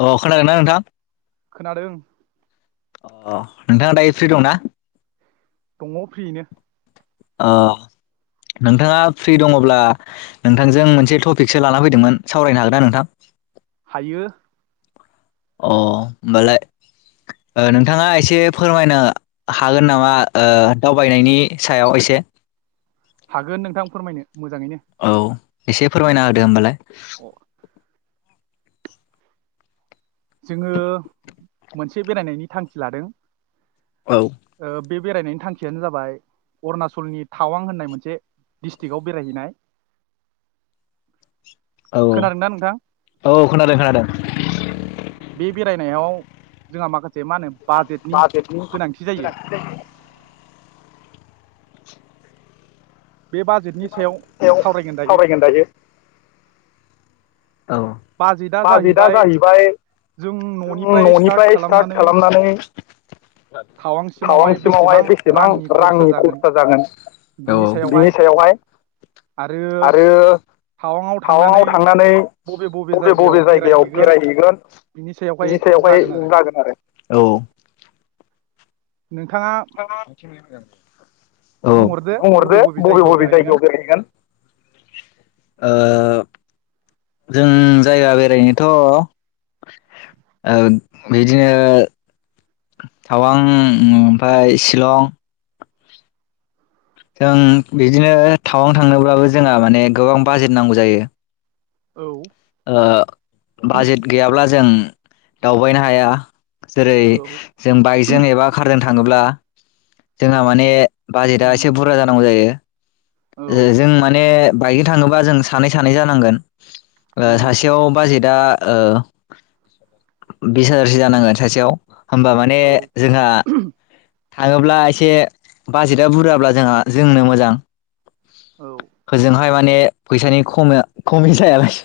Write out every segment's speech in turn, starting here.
अ खोनागोन ना नोंथां? खोनादों। अ नोंथाङा दायो फ्रि दंना? दङ फ्रियैनो अ नोंथाङा फ्रि दङब्ला नोंथांजों मोनसे टपिकसो लाना फैदोंमोन सावरायनो हागोन ना नोंथां? हायो। अ होमबालाय ओ नोंथाङा एसे फोरमायनो हागोन नामा दावबायनायनि सायाव एसे? हागोन नोंथां फोरमायनो। मोजाङैनो औ एसे फोरमायना होदो होमबालाय जोङो मोनसे बेरायनायनि थांखि लादों। औ ओ बे बेरायनायनि थांखियानो जाबाय अरुणाचलनि थावां होननाय मोनसे डिस्ट्रिक्टआव बेरायहैनाय औ खोनादोंना नोंथां औ खोनादों खोनादों। बे बेरायनायाव जोंहा माखा बाजेटनि गोनांथि जायो। बे बाजेदनि सायाव सावरायगोन दायो। औ बाजेटआ जाहैबाय जों न'निफ्राय स्टार्ट खालामनानै टावांसिमावहाय बेसेबां रांनि खरसा जागोन औ बिनि सायावहाय आरो टावाङाव थांनानै। बबे बबे जायगायाव बेरायहैगोन बिनि सायावहाय जागोन आरो औ नोंथाङा औ बे बुंहरदो बबे बबे जायगायाव बेरायहैगोन। जों जायगा बेरायनोथ' ओ बिदिनो टावां ओमफ्राय शिलं जों बिदिनो टाउआव थांनोब्लाबो जोंहा माने गोबां बाजेट नांगौ जायो। औ ओ बाजेट गैयाब्ला जों दावबायनो हाया जेरै औ जों बाय जों एबा कारजों थाङोब्ला जोंहा माने बाजेटआ एसे उम बुरजा जानांगौ जायो औ जों माने बाइकजों थाङोबा जों सानै सानै जानांगोन उम सासेयाव बाजेटआ बिस हाजारसो जानांगोन सासेयाव होमबा माने औ जोंहा थाङोब्ला एसे बाजेटआ बुरजाब्ला जोंहा जोंनो मोजां औ होजोंहाय माने फैसानि खम खमि जायालाय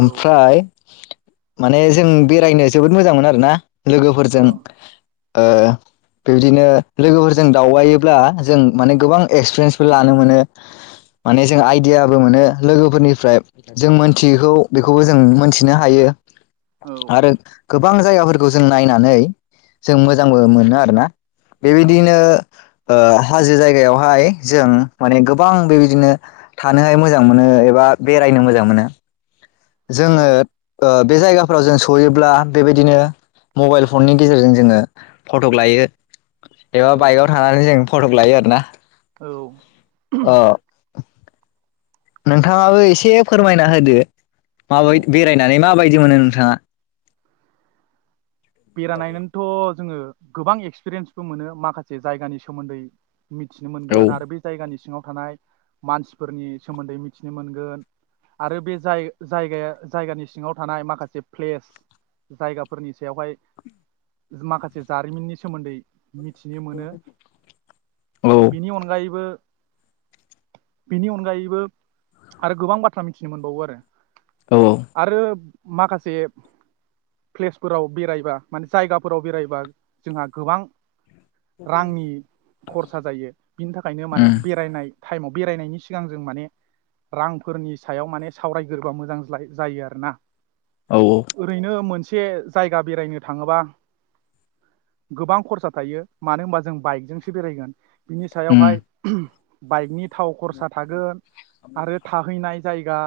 औ ओं माने जों बेरायनो जोबोद मोजां मोन आरो ना। लोगोफोरजों ओ बेबदिनो लोगोफोरजों दावबायोब्ला जों माने गोबां एक्सपिरियेन्सबो लानो मोनो माने जों आइदियाबो मोनो। लोगोफोरनिफ्राय जों मोनथियैखौ बेखौबो जों मोनथिनो हायो। औ आरो गोबां जायगाफोरखौ जों नायनानै जों मोजांबो मोनो आरो ना। औ बेबायदिनो ओ हाजो जायगायावहाय जों माने गोबां बेबायदिनो थानोहाय मोजां मोनो एबा बेरायनो मोजां मोनो जोङो ओ बे जायगाफ्राव जों सहैयोब्ला बेबायदिनो मबाइल फननि गेजेरजों जोङो फट'क लायो औ एबा बाइकआव थानानै जों फट'क लायो आरोना औ अ नोंथाङाबो एसे फोरमायना होदो अ माबाय बेरायनानै माबायदि मोनो नोंथाङा? बेराय नायनानैथ' जोङो गोबां एक्सपिरियेन्सबो मोनो माखासे जायगानि सोमोन्दै मिथिनो औ मोनगोन आरो बे जायगानि सिङाव थानाय मानसिफोरनि सोमोन्दै मिथिनो मोनगोन आरो बे जाय- जायगाया- जायगानि सिङाव थानाय माखासे प्लेस जायगाफोरनि सायावहाय माखासे जारिमिननि सोमोन्दै मिथिनो मोनो औ बेनि अनगायैबो बेनि अनगायैबो आरो गोबां बाथ्रा मिथिनो मोनबावो आरो औ आरो माखासे प्लेसफोराव बेरायबा माने जायगाफोराव बेरायबा जोंहा गोबां रांनि खरसा जायो बिनि थाखायनो माने उम बेरायनाय टाइमाव बेरायनायनि सिगां जों माने रांफोरनि सायाव माने सावरायग्रोबा मोजां जायो आरो ना औ औ ओरैनो मोनसे बे जायगा बेरायनो थाङोबा गोबां खरसा थायो मानो होनबा जों बाइकजोंसो बेरायगोन बिनि उम सायावहाय [unintelligible] बाइकनि थाव खरसा थागोन आरो थाहैनाय जायगा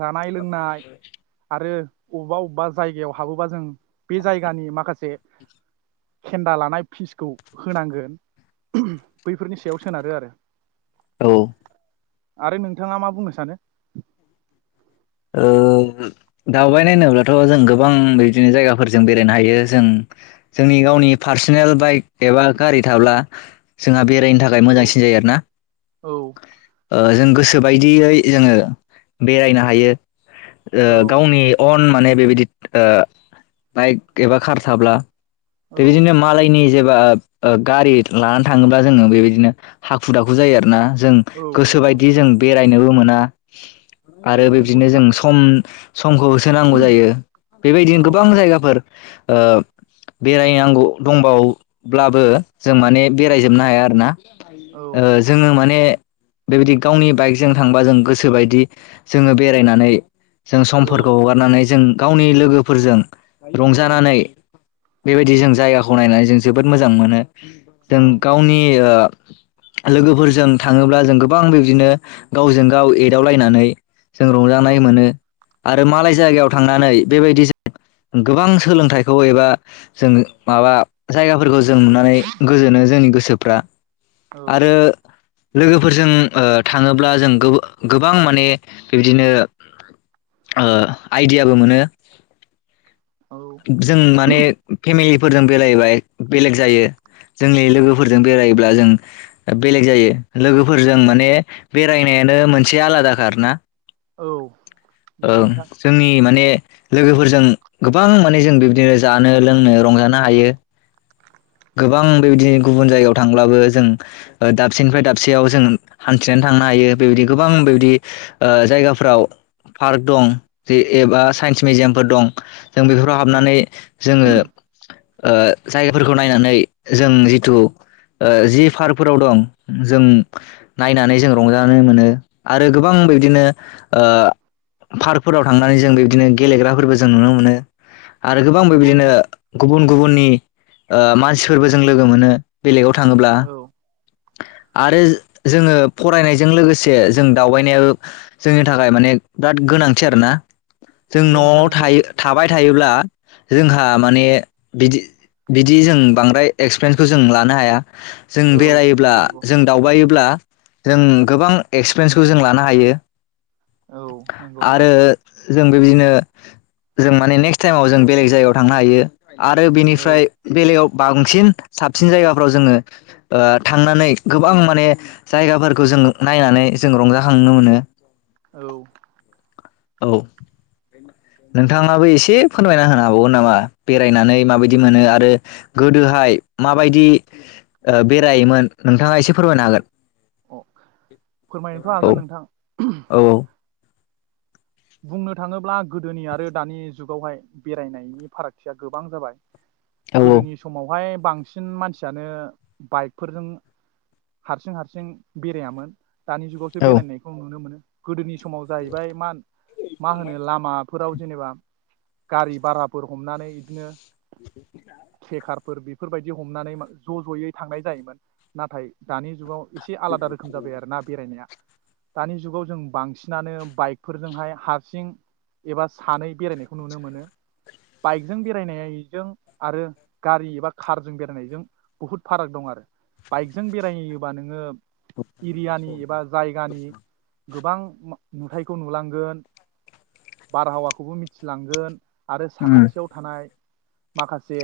जानाय लोंनाय आरो अबेबा अबेबा जायगायाव हाबोबा जों बे जायगानि माखासे खेन्दा लानाय फिसखौ होनांगोन बैफोरनि सायाव सोनारो आरो औ आरो नोंथाङा मा बुंनो सानो? ओ दावबायनाय होनोब्लाथ' जों गोबां बिदिनो जायगाफोरजों बेरायनो हायो जों जोंनि गावनि पार्सनेल बाइक एबा गारि थाब्ला जोंहा बेरायनो थाखाय औ मोजांसिन जायो आरोना औ ओ जों गोसोबायदियै जोङो बेरायनो हायो। ओ औ गावनि अन माने बेबायदि ओ बाइक एबा कार थाब्ला बे‌ औ बादिनो मालायनि जेबा ओ गारि लानानै थाङोब्ला जोङो बेबायदिनो हाखु दाखु जायो आरोना। जों औ औ औ गोसोबायदि जों बे रायनोबो मोना औ आरो बै नंगौ दिनो नोंथां जों सम समखौ होसोनांगौ जायो बेबायदिनो औ गोबां जायगाफोर ओ बेरायनांगौ दंबाव ब्लाबो जों माने बेरायजोबनो हाया आरोना। औ ओ जोङो माने बेबायदि गावनि बाइकजों थांबा जों गोसोबायदि जोङो बेरायनानै जों औ समफोरखौ हगारनानै जों गावनि लोगोफोरजों औ रंजानानै बेबायदि जों जायगाखौ नायनानै जों जोबोद मोजां मोनो औ जों गावनि ओ लोगोफोरजों थाङोब्ला जों गोबां बेबदिनो गावजों गाव एदावलायनानै जों रंजानाय मोनो आरो मालाय जायगायाव थांनानै बेबायदि गोबां सोलोंथाइखौ एबा जों माबा जायगाफोरखौ जों नुनानै गोजोनो जोंनि गोसो फ्रा आरो लोगोफोरजों ओ थाङोब्ला जों गोब गोबां माने बिबदिनो ओ आइडियाबो मोनो। जों माने फेमिलि फोरजों बेरायबाय बेलेग जायो जोंनि लोगोफोरजों बेरायोब्ला जों बेलेग जायो लोगोफोरजों माने बेरायनायानो मोनसे आलाद खा आरो ना। औ नंगौ ओं नोंथां जोंनि माने लोगोफोरजों गोब बां माने जों बिबदिनो जानो लोंनो रंजानो हायो। गोबां बेबायदि गुबुन जायगायाव थांब्लाबो जों ओ दाबसेनिफ्राय दाबसेयाव जों हान्थिनानै थांनो हायो बेबायदि गोबां बेबायदि ओ जायगाफ्राव पार्क दं जे एबा साइन्स मिउजियामफोर दं। जों बेफोराव औ हाबनानै जोङो ओ जायगाफोर खौ नायनानै जों जिथु ओ जि पार्कफोराव दं जों नायनानै जों रंजानो मोनो आरो गोबां बिब्दिनो ओ पार्कफोराव थांनानै जों बिब्दिनो गेलेग्राफोरबो जों नुनो मोनो। आरो गोबां नंगौ बेबायदिनो नोंथां गुबुन गुबुननि ओ मानसिफोरबो जों लोगो मोनो बेलेगाव थाङोब्ला औ आरो जोङो फरायनायजों लोगोसे जों दावबायनायाबो जोंनि थाखाय माने बिराद गोनांथि आरोना जों नंगौ न'आव नोंथां नंगौ थायो थाबाय थायोब्ला जोंहा माने बिदि बिदि जों बांद्राय एक्सपिरियेन्सखौ जों लानो हाया जों औ बेरायोब्ला नंगौ नंगौ जों दावबायोब्ला जों गोबां एक्सपिरियेन्सखौ जों लानो हायो औ नंगौ नोंथां आरो जों बेबायदिनो जों माने नेक्स्ट टाइमाव जों बेलेग जायगायाव थांनो हायो आरो औ बेनिफ्राय बेलेगायाव बांसिन साबसिन जायगाफ्राव जोङो ओ थांनानै गोबां माने जायगाफोरखौ जों नायनानै जों रंजाखांनो मोनो औ औ नोंथाङाबो एसे फोरमायना होनो हाबावगोन नामा बेरायनानै माबायदि मोनो आरो गोदोहाय माबायदि बेरायोमोन नोंथाङा एसे फोरमायनो हागोन अ फोरमायनोथ' औ हागोन नोंथां औ औ बुंनो थाङोब्ला गोदोनि आरो दानि जुगावहाय बेरायनायनि फारागथिया गोबां जाबाय औ गोदोनि समावहाय बांसिन मानसियानो बाइकफोरजों हारसिं हारसिं बेरायामोन दानि जुगावसो औ बेरायनायखौ नुनो मोनो गोदोनि समाव जाहैबाय मान मा होनो लामा फोराव जेनेबा गारि भाराफोर हमनानै इदिनो ट्रेखार फोर बेफोरबायदि हमनानै ज' ज'यै थांनाय जायोमोन नाथाय दानि जुगाव एसे आलादा रोखोम जाबाय आरो ना बेरायनाया दानि जुगाव जों बांसिनानो बाइक फोरजोंहाय हारसिं एबा सानै बेरायनायखौ नुनो मोनो बाइकजों बेरायनायजों आरो गारि एबा कारजों बेरायनायजों बुहुद फाराग दं आरो बाइकजों बेरायोबा नोङो एरियानि एबा जायगानि गोबां नुथाय खौ नुलांगोन बारहावाखौबो मिथिलांगोन आरो उम साखाथियाव थानाय माखासे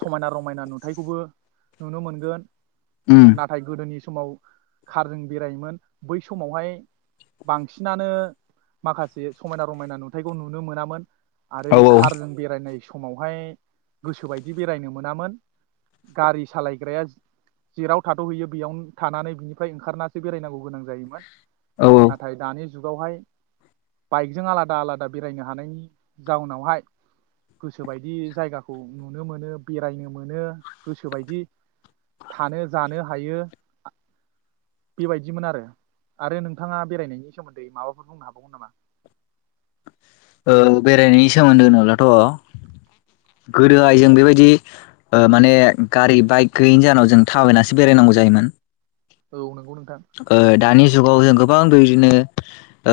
समायना रमायना नुथायखौबो नुनो मोनगोन उम नाथाय गोदोनि समाव खारजों बेरायोमोन बै समावहाय बांसिन बांसिनानो माखासे समायना रमायना नुथायखौ नुनो मोनामोन। आरो औ औ खारजों बेरायनायसो समावहाय गोसोबायदि बेरायनो मोनामोन गारि सालायग्राया जेराव थाथ'हैयो बेयावनो थानानै बिनिफ्राय ओंखारनासो बेरायनांगौ गोनां जायोमोन। औ नाथाय नि जुगावहाय बाइक जों आलादा आलादा बेरायनो हानायनि जाउनावहाय गोसोबायदि जायगाखौ नुनो मोनो बेरायनो मोनो गोसोबायदि थानो जानो हायो बेबायदिमोन आरो आरो नोंथाङा बेरायनायनि सोमोन्दै माबाफोर बुंनो हाबावगोन नामा? ओ बेरायनायनि सोमोन्दै होनोब्लाथ' गोदोहाय जों बेबायदि ओ माने गारि बाइक गैयैनि जाहोनाव जों थाबायनासो बेरायनांगौ जायोमोन। औ नोंगौ नों ओ दानि जुगाव जों गोबां बेबायदिनो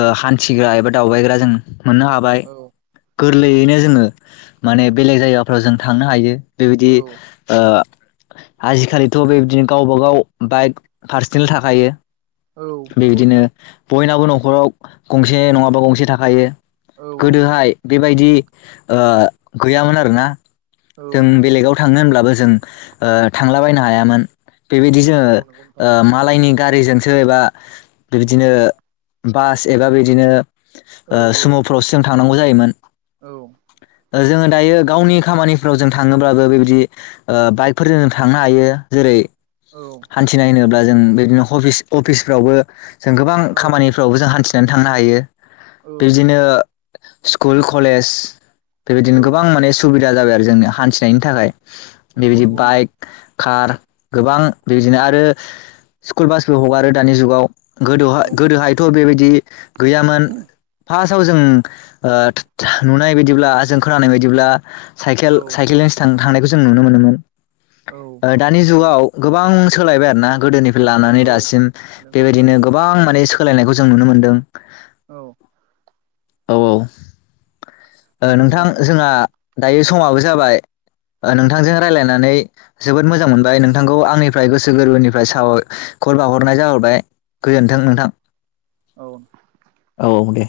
ओ हान्थिग्रा एबा दावबायग्रा जों मोननो हाबाय। औ गोरलैयैनो जोङो माने बेलेग जायगाफ्राव जों थांनो हायो। बेबायदि औ ओ आजिखालिथ' बेबायदिनो गावबागाव बाइक पार्सनेल थाखायो औ नंगौ बेबायदिनो नोंथां बय नाबो न'खराव गंसे नङाबा गंसे थाखायो। औ गोदोहाय बेबायदि ओ गैयामोन आरो ना? औ जों नंगौ बेलेगाव नोंथां थाङो होनब्लाबो जों ओ थांलाबायनो हायामोन। बेबायदि जोङो औ नंगौ नोंथां ओ मालायनि गारिजोंसो एबा बेबदिनो बास एबा बिदिनो औ ओ सुमुफ्राव सिगां थां थांनांगौ जायोमोन। औ जोङो दायो गावनि खामानिफ्राव जों थाङोब्लाबो बेबायदि ओ बाइकफोरजों जों थांनो हायो जेरै। औ हान्थिनाय होनोब्ला जों। बिदिनो हफिस अफिस फोरावबो जों गोबां औ खामानिफ्रावबो जों हान्थि जेन थांनो हायो। औ बिदिनो स्कुल कलेज औ बेबायदिनो गोबां माने सुबि दा जाबाय आरो जोंनो हान्थिनायनि थाखाय नंगौ बेबायदि नंगौ नोंथां बाइक कार गोबां बिदिनो आरो स्कुल बासबो हगारो दानि जुगाव गोदोहाय औ नंगौ गोदोहायथ' बेबायदि गैयामोन फार्स्ट फाव जों ओ नुनाय बायदिब्ला जों खोनानाय बायदिब्ला औ साइकेल साइकेलजोंसो थां थांनायखौ जों नुनो मोनोमोन औ ओ दानि जुगाव गोबां सोलायबाय आरो ना गोदोनि लानानै औ दासिम नंगौ नोंथां बेबायदिनो गोबां माने सोलायनायखौ जों नुनो मोन्दों औ औ औ ओ नोंथां जोंहा दायो समाबो जाबाय नोंथांजों रायलायनानै जोबोद मोजां मोनबाय नोंथांखौ आंनिफ्राय गोसो गोरबोनिफ्राय साब खर बावहरनाय जाहरबाय गोजोनथों नोंथां। औ औ दे